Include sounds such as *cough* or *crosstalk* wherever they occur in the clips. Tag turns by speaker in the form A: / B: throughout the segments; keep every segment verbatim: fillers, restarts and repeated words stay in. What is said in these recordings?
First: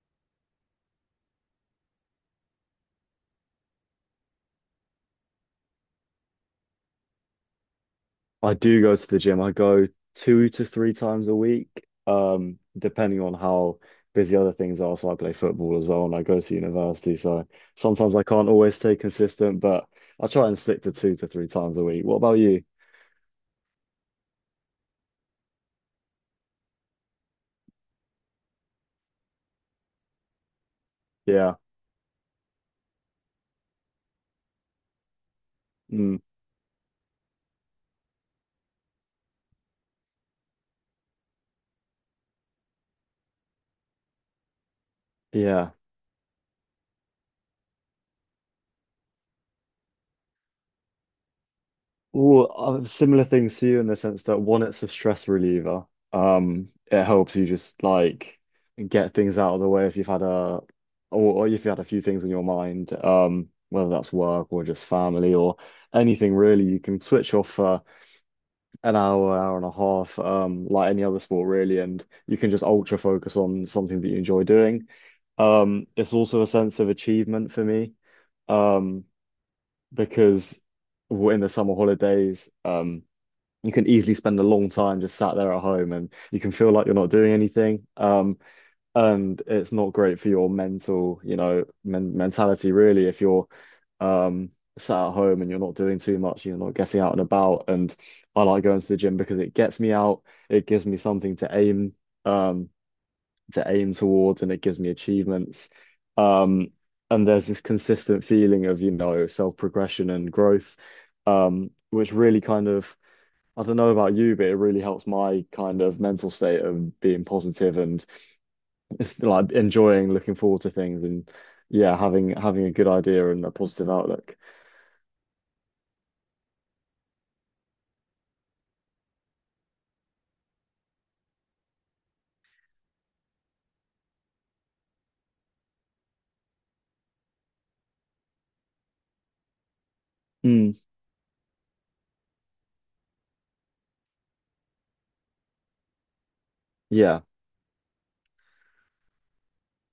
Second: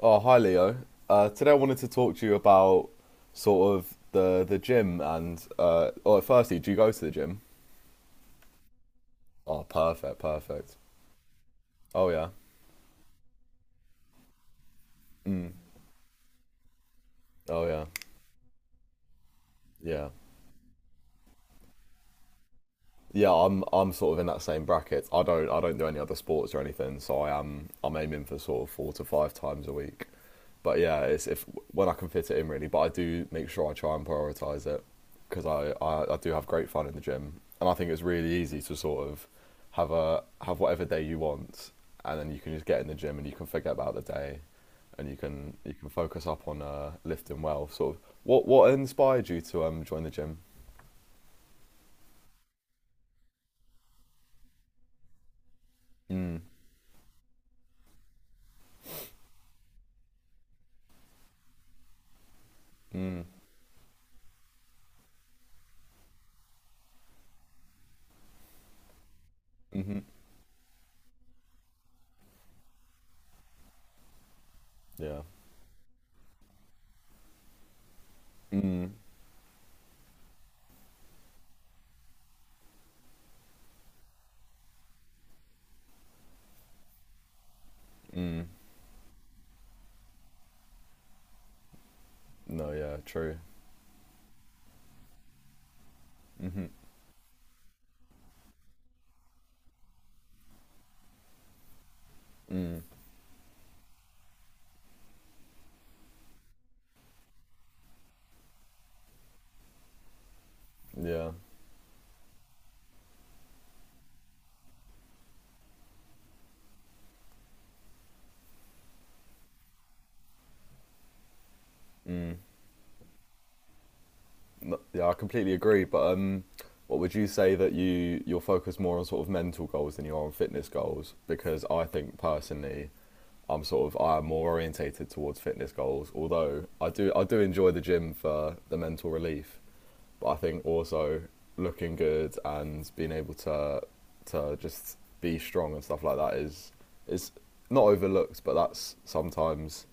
A: Oh, hi Leo. Uh, today I wanted to talk to you about sort of the the gym and uh oh, firstly, do you go to the gym?
B: I do go to the gym. I
A: Oh,
B: go
A: perfect,
B: two to
A: perfect.
B: three times a week,
A: Oh yeah.
B: um, depending on how busy other things are. So I play football as well, and I go to university. So
A: Oh yeah.
B: sometimes I can't always stay consistent, but
A: Yeah.
B: I try and stick to two to three times a week. What about you?
A: Yeah, I'm I'm sort of in that same bracket. I don't I don't do any other sports or anything, so I am I'm aiming for sort of four to five times a week. But yeah, it's if
B: Yeah.
A: when I can fit it in really. But I do make sure I try and prioritize it because I, I I
B: Mm,
A: do have great fun in the gym, and I think it's really easy to sort of have a have whatever day you want, and then you can just get in the gym and you can forget about the day, and you can
B: yeah.
A: you can focus up on uh, lifting well. Sort of what what inspired you to um join the gym?
B: Well, uh, similar things to you in the sense that one, it's a stress reliever. Um, it helps you just like get things out of the way if you've had a or, or if you had a few things on your mind, um, whether that's work or just family or anything really, you can switch off for an hour, hour and a half, um, like any other sport really, and you can just ultra focus on something that you enjoy doing.
A: Yeah,
B: Um, it's also a sense of achievement for me, um, because we in the summer holidays. Um, you can easily spend a long time just sat there at home and you can feel like you're not doing anything, um and it's not great for your mental, you know, men
A: no,
B: mentality
A: yeah,
B: really if
A: true.
B: you're um sat at home and you're not doing too much, you're not getting out and about. And I like going to the gym because it gets me out, it gives me something to aim, um to aim towards, and it gives me achievements, um and there's this consistent feeling of, you know, self progression and growth,
A: Yeah,
B: um which really kind of, I don't know about you, but it really helps my kind of mental state of being positive and like enjoying looking forward to things. And yeah, having having a good idea and a positive outlook.
A: No- yeah, I completely agree. But um, what would you say that you you're focused more on sort of mental goals than you are on fitness goals? Because I think personally, I'm sort of I am more orientated towards fitness goals. Although I do I do enjoy the gym for the mental relief, but I think
B: Mm,
A: also looking good and being able to to just be strong and stuff like that is
B: yeah,
A: is not overlooked, but that's sometimes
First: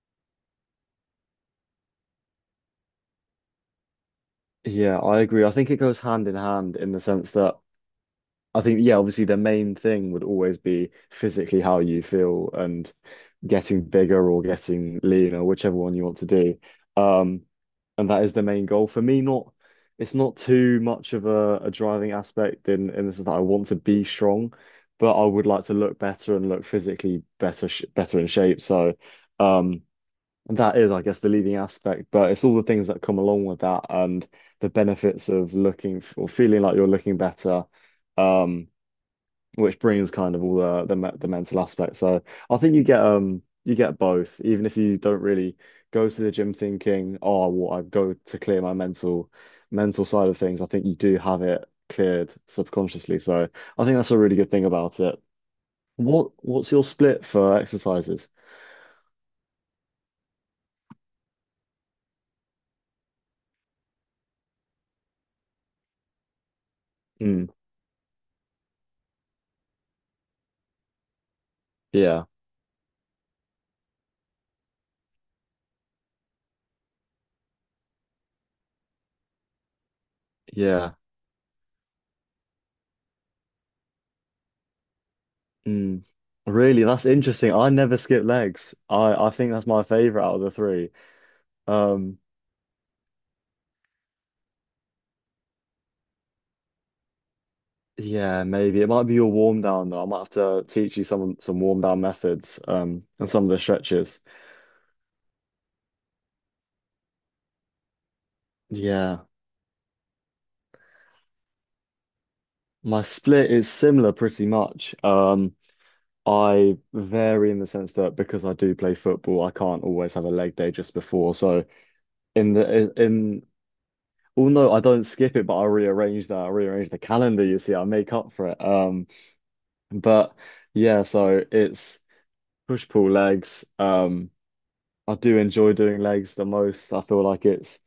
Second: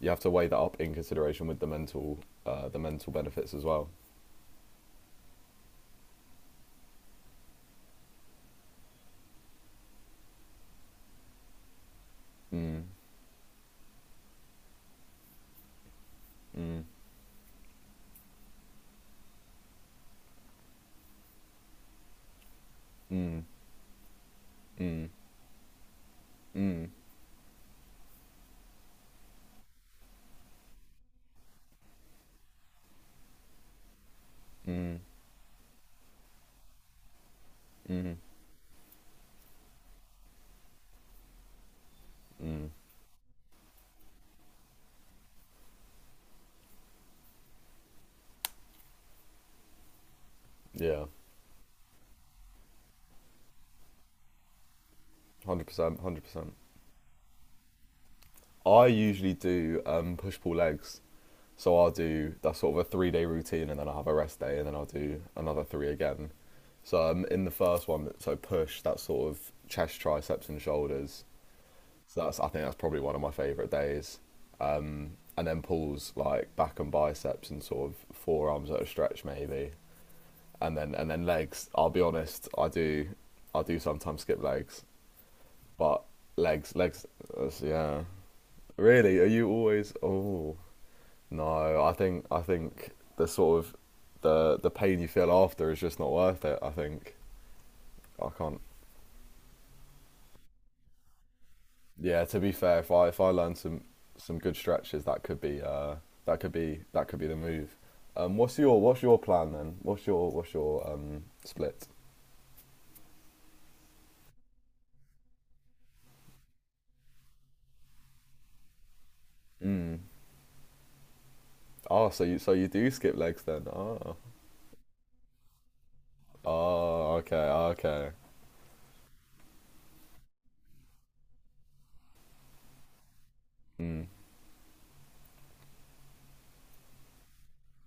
A: you have to weigh that up in consideration with the mental uh, the mental benefits as well.
B: yeah, I agree. I think it goes hand in hand in the sense that I think, yeah, obviously the main thing would always be physically how you feel
A: Mm,
B: and getting bigger or getting leaner, whichever one you want to do.
A: mm,
B: Um, and that is the main goal. For me, not it's not too much of a, a driving aspect in in the sense that
A: mm,
B: I want to be strong,
A: mm,
B: but I would like to look better and look
A: mm,
B: physically better sh better in shape. So, um, that is, I guess, the leading aspect, but it's all the things that come along with that and the
A: mm,
B: benefits of looking f- or feeling like you're looking better.
A: mm.
B: Um, which brings kind of all the, the me- the mental aspect. So I think you get, um you get both, even if you don't really go to the gym thinking, oh, well, I go to clear my mental mental side of things. I think you
A: Yeah, one
B: do have it cleared subconsciously. So I think that's a really good thing about it.
A: hundred percent, one hundred
B: What
A: percent.
B: what's your split for exercises?
A: I usually do um, push pull legs, so I'll do that's sort of a three day routine, and then I'll have a rest day, and then I'll do another three again. So um, in
B: Mm,
A: the first one, so push that's sort of chest, triceps, and shoulders. So
B: yeah,
A: that's I think that's probably one of my favourite days. Um, and then pulls like back and biceps and sort of forearms at a stretch maybe, and
B: yeah.
A: then and then legs. I'll be honest, I do I do sometimes skip legs, but
B: Mm.
A: legs
B: Really,
A: legs
B: that's interesting.
A: that's-
B: I never
A: yeah.
B: skip legs. I
A: Really, are
B: I
A: you
B: think that's my
A: always?
B: favorite out of the
A: Oh
B: three.
A: no, I
B: Um.
A: think I think the sort of the the pain you feel after is just not worth it. I think I
B: Yeah,
A: can't.
B: maybe it might be your warm down though. I might have to teach you some some warm down
A: Yeah, to be
B: methods,
A: fair, if
B: um
A: I if I
B: and some of
A: learn
B: the
A: some
B: stretches.
A: some good stretches, that could be uh that could be that could be the move. Um, what's your what's your
B: Yeah,
A: plan then? What's your what's your um split?
B: my split is similar pretty much. Um, I vary in the sense that because I do play football, I can't always have a leg day just before. So
A: Oh, so you so
B: in
A: you
B: the
A: do
B: in,
A: skip legs
B: in
A: then? Oh,
B: well, no, I don't skip it, but I rearrange that. I rearrange the
A: oh, okay,
B: calendar. You see, I
A: okay,
B: make up for it. Um, but yeah, so it's push pull legs. Um, I do enjoy doing legs the most. I feel like it's,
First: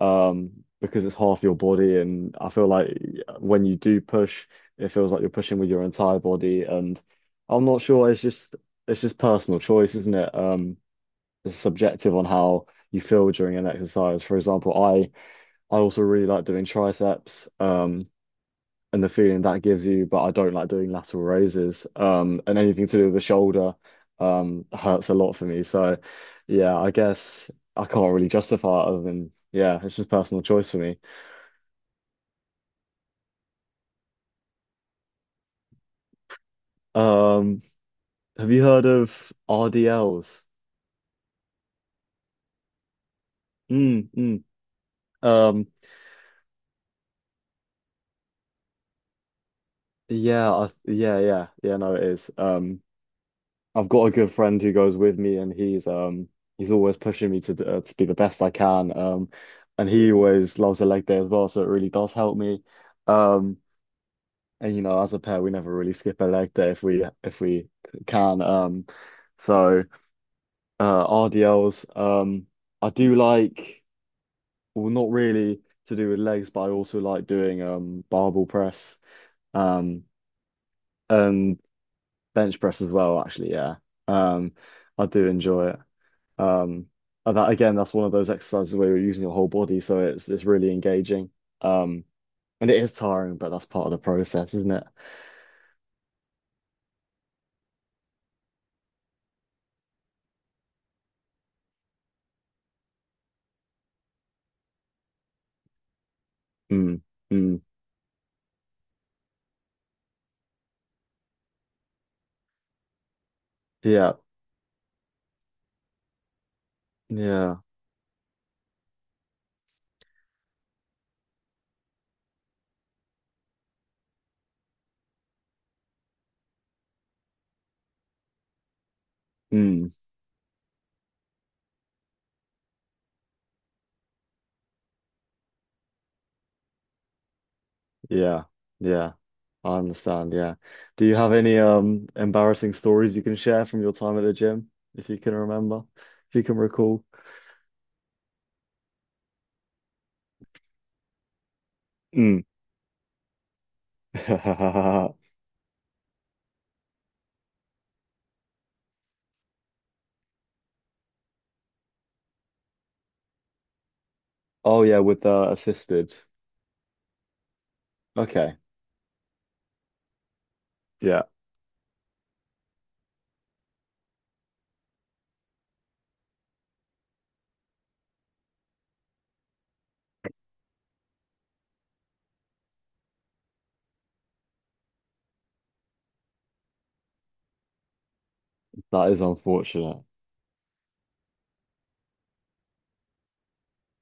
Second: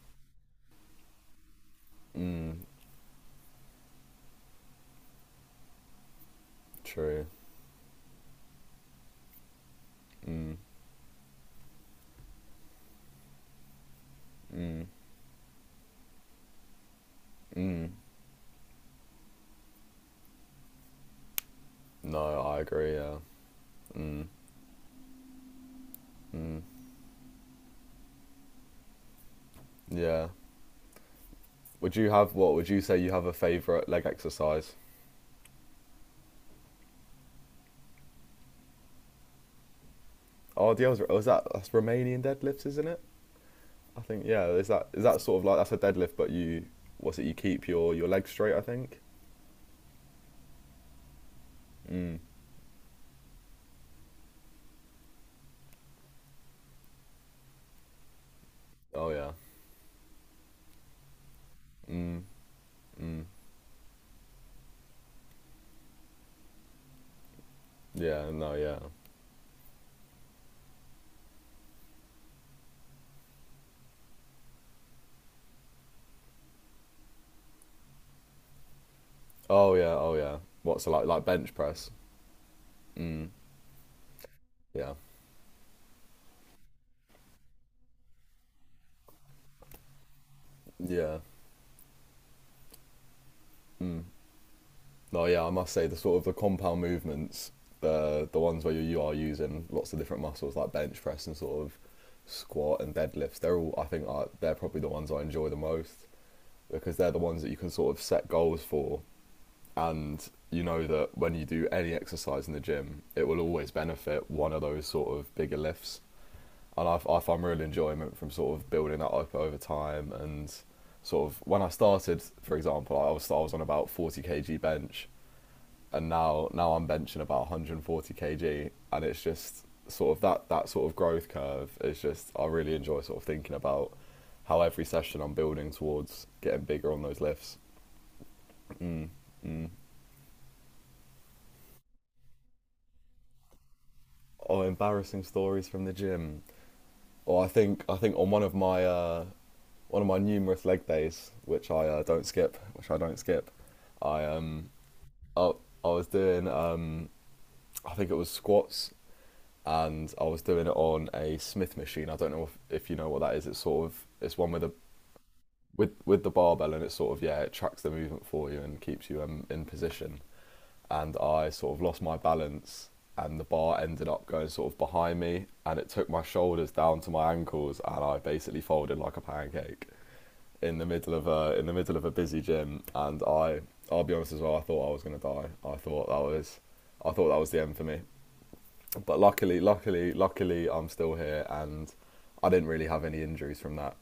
B: um, because it's half your body. And I feel like when you do push, it feels like you're pushing with your entire body. And
A: true.
B: I'm not sure. It's just it's just personal choice, isn't it?
A: Mm,
B: Um, it's subjective on how you feel during an exercise. For example,
A: mm,
B: I I also really like doing triceps.
A: mm.
B: Um. And the feeling that gives you, but I don't like doing lateral raises.
A: No,
B: Um, and
A: I
B: anything
A: agree.
B: to do with
A: Yeah.
B: the shoulder,
A: Mm,
B: um, hurts a lot for me. So,
A: mm.
B: yeah, I guess I can't really justify it other than, yeah, it's just
A: Yeah.
B: personal choice for me.
A: Would you have what? Would you say you have a favorite leg exercise?
B: Um, have you heard of R D Ls?
A: Oh, the other was that that's Romanian deadlifts, isn't it? I
B: Mm,
A: think
B: mm.
A: yeah, is that is that sort of like
B: Um,
A: that's a deadlift, but you what's it? You keep your your legs straight, I think.
B: yeah, I, yeah, yeah, yeah. No, it
A: Mm.
B: is. Um. I've got a good friend who goes with me, and he's, um he's always pushing me to d- uh, to be the best I can.
A: Oh
B: Um,
A: yeah.
B: and he always loves a leg day as well, so it really does
A: Mm.
B: help me.
A: Mm.
B: Um, and you know, as a pair, we never really skip a leg day if we if we c-
A: Yeah.
B: can.
A: No. Yeah.
B: Um, so uh, R D Ls. Um, I do like, well, not really to do with legs, but I also like doing, um barbell press,
A: Oh yeah.
B: um
A: Oh yeah. What's it like like bench
B: and
A: press?
B: bench press as well,
A: Mm.
B: actually, yeah. Um
A: Yeah.
B: I do enjoy it. Um and that again, that's one of those exercises where you're using your whole body, so it's it's really
A: Yeah.
B: engaging. Um and it is tiring, but that's part of the process, isn't it?
A: No. Yeah. I must say the sort of the compound movements, the the ones where you, you are using lots of different muscles like bench press and sort of squat and deadlifts. They're all I think are, they're probably the ones I enjoy the most because
B: Mm,
A: they're the ones that you
B: mm,
A: can sort of set goals for and you know that when you do any exercise in the gym, it will always
B: yeah,
A: benefit one of those sort of bigger lifts. And I, I find
B: yeah.
A: real enjoyment from sort of building that up over time. And sort of when I started, for example, I was I was on about forty k g bench, and now now I'm benching about one hundred and forty kilos, and it's just
B: Mm.
A: sort of that that sort of growth curve is just I really enjoy sort of thinking about how every session I'm building towards getting bigger on those lifts.
B: Yeah, yeah, I understand. Yeah. Do you have any um embarrassing stories you can share from your time at the
A: Oh,
B: gym, if you
A: embarrassing
B: can
A: stories
B: remember,
A: from the
B: if
A: gym.
B: you can recall?
A: Or I think I think on one of my uh, one of my numerous leg days, which I uh, don't
B: Mm.
A: skip, which I don't skip, I um
B: *laughs*
A: I, I was doing um I think it was squats and I was doing it on a Smith machine. I don't know if, if you know what that is. It's sort of it's one with a
B: Oh yeah, with the
A: with
B: assisted.
A: with the barbell and it's sort of yeah it tracks the movement for
B: Okay.
A: you and keeps you um, in position and
B: Yeah,
A: I sort of lost my balance and the bar ended up going sort of behind me and it took my shoulders down to my ankles and I basically folded like a pancake in the middle of a in the middle of a busy gym and I I'll be honest as well I thought I was going to die. I thought that was I thought that was the end for me.
B: that
A: But
B: is
A: luckily
B: unfortunate.
A: luckily luckily I'm still here and I didn't really have any injuries from that,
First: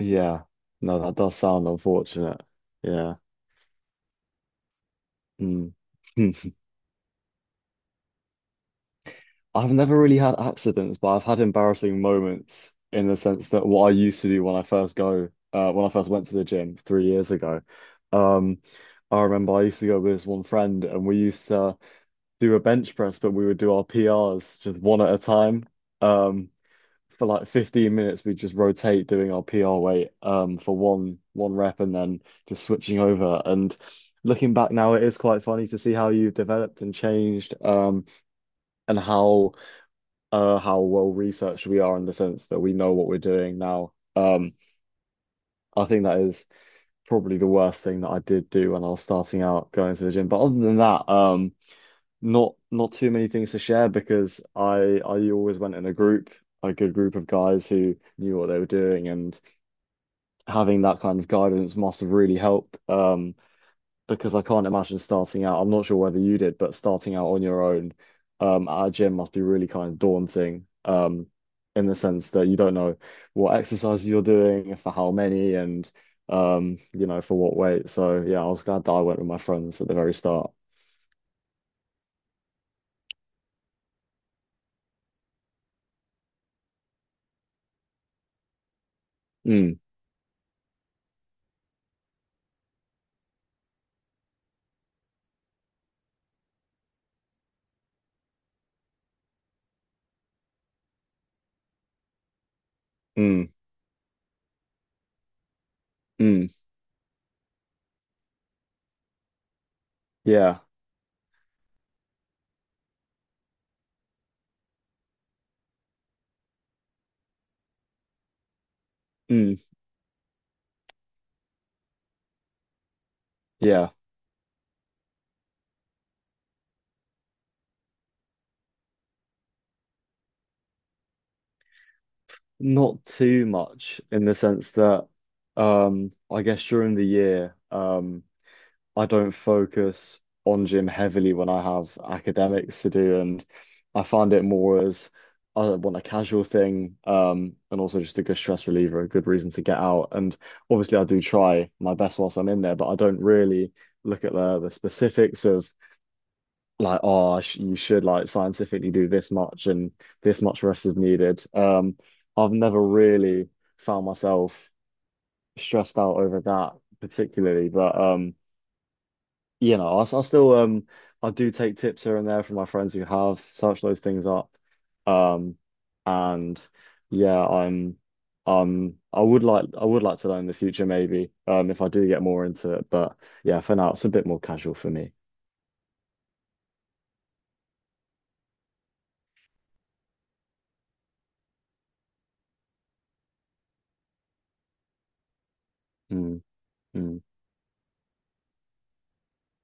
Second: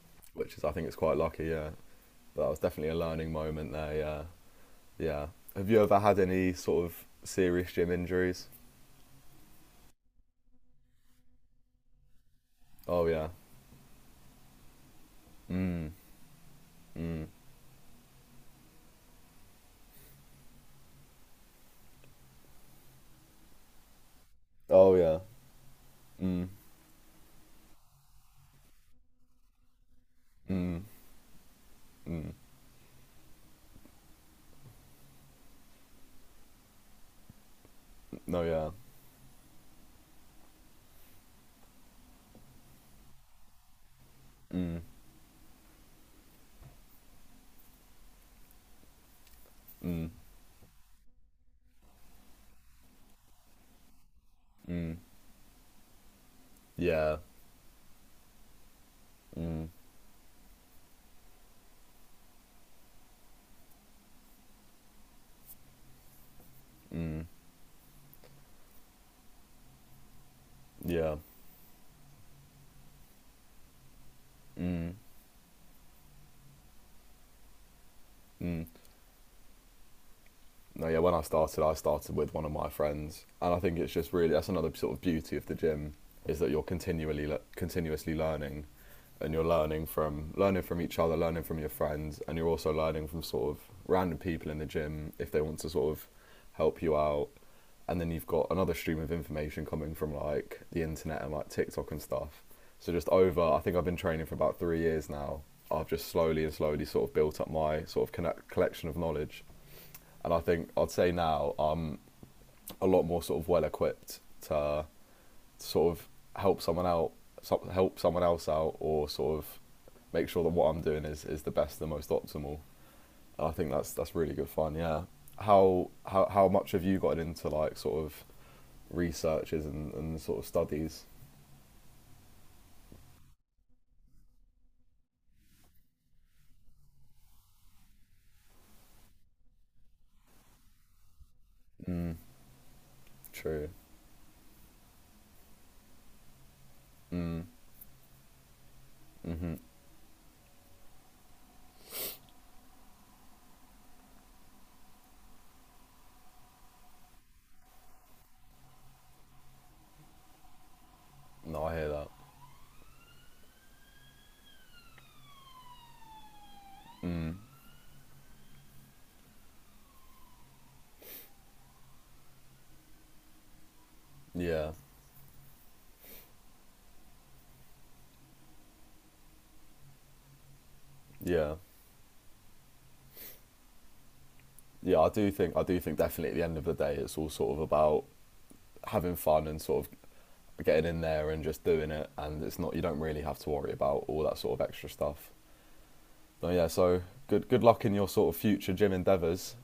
B: Yeah.
A: which is I think it's
B: No, that
A: quite
B: does
A: lucky,
B: sound
A: yeah.
B: unfortunate.
A: But that was definitely a
B: Yeah.
A: learning moment there, yeah. Yeah. Have
B: Mm.
A: you ever had
B: *laughs*
A: any sort of serious gym injuries?
B: I've never really had accidents, but I've had embarrassing moments
A: Oh
B: in the
A: yeah.
B: sense that what I used to do when I first go, uh, when I
A: Mm.
B: first went to the gym three
A: Mm.
B: years ago, um, I remember I used to go with this one friend and we used to do a bench press, but we would do our P Rs just
A: Oh
B: one at a
A: yeah.
B: time.
A: Mm.
B: Um, for like fifteen minutes, we'd just rotate doing our P R weight, um, for
A: Mm.
B: one one rep and then just switching over. And looking back now, it is quite funny to see how you have developed and changed, um,
A: No yeah.
B: and how uh, how well researched we are in the sense that we know what we're doing now. Um, I think that is probably the worst thing that I did do when I was starting out going to the gym. But other than that, um, not not too many things to share because I I always went in a group, a good group
A: Yeah.
B: of guys who knew what they were doing, and
A: Mm.
B: having that kind of guidance must have really helped. Um, because I can't imagine starting out. I'm not sure whether you did, but starting
A: Mm.
B: out on your own, um, at a gym must be really kind of daunting,
A: Yeah.
B: um, in the sense that you don't know what exercises you're doing, for
A: Mm.
B: how many, and, um, you know, for what weight. So yeah, I was
A: Mm.
B: glad that I went with my friends at the very start.
A: No, yeah, when I started, I started with one of my friends, and I think it's just really that's another sort of beauty of the gym is that you're continually le- continuously learning, and you're
B: Mm,
A: learning from learning from each other, learning from your friends, and you're also learning from sort of random people in the gym if they want to sort of help you out, and then you've got another stream of information coming from like the internet and like TikTok and stuff. So just over,
B: mm,
A: I think I've been training for about three years now. I've just slowly
B: mm,
A: and slowly sort of built up my sort of connect- collection of knowledge and I
B: yeah,
A: think I'd say now I'm a lot more sort of well equipped to sort of help someone out, so- help someone else out, or sort
B: mm,
A: of make sure that what I'm doing is, is the best, the most optimal. And I think
B: yeah.
A: that's that's really good fun. Yeah. How how how much have you gotten into like sort of researches and, and sort of studies?
B: Not too much in the sense that, um, I guess during the year, um, I don't focus on gym heavily when I have academics to do, and
A: True.
B: I find it more as I want a casual thing, um, and also just a good stress reliever, a good reason to get out. And obviously, I do try my best whilst I'm in there, but I don't really look at the the specifics of like, oh, I sh you should like scientifically do this much and this much rest is needed.
A: No, I hear
B: Um,
A: that.
B: I've never really found myself stressed out over that
A: Mm.
B: particularly, but um you know, I I still, um I do take tips here and there from my friends who have searched those things up.
A: Yeah.
B: Um and yeah, I'm, um I would like I would like to learn in the future maybe,
A: Yeah.
B: um if I do get more into it. But yeah, for now it's a bit more casual for
A: Yeah, I
B: me.
A: do think I do think definitely at the end of the day it's all sort of about having fun and sort of getting in there and just doing it, and it's not you don't really have to worry about all that sort of extra stuff.
B: Mm,
A: So yeah, so
B: mm.
A: good good luck in your sort of future gym endeavours.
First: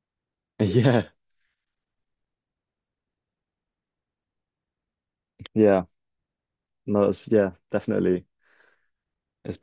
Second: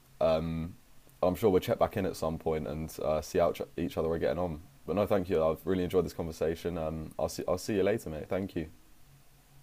B: *laughs*
A: Um,
B: Yeah,
A: I'm sure we'll check back in at some point and uh, see how each other are getting on. But no, thank you. I've really
B: yeah.
A: enjoyed this conversation.
B: No,
A: Um,
B: it's
A: I'll see
B: yeah,
A: I'll see you later,
B: definitely.
A: mate. Thank you.
B: It's.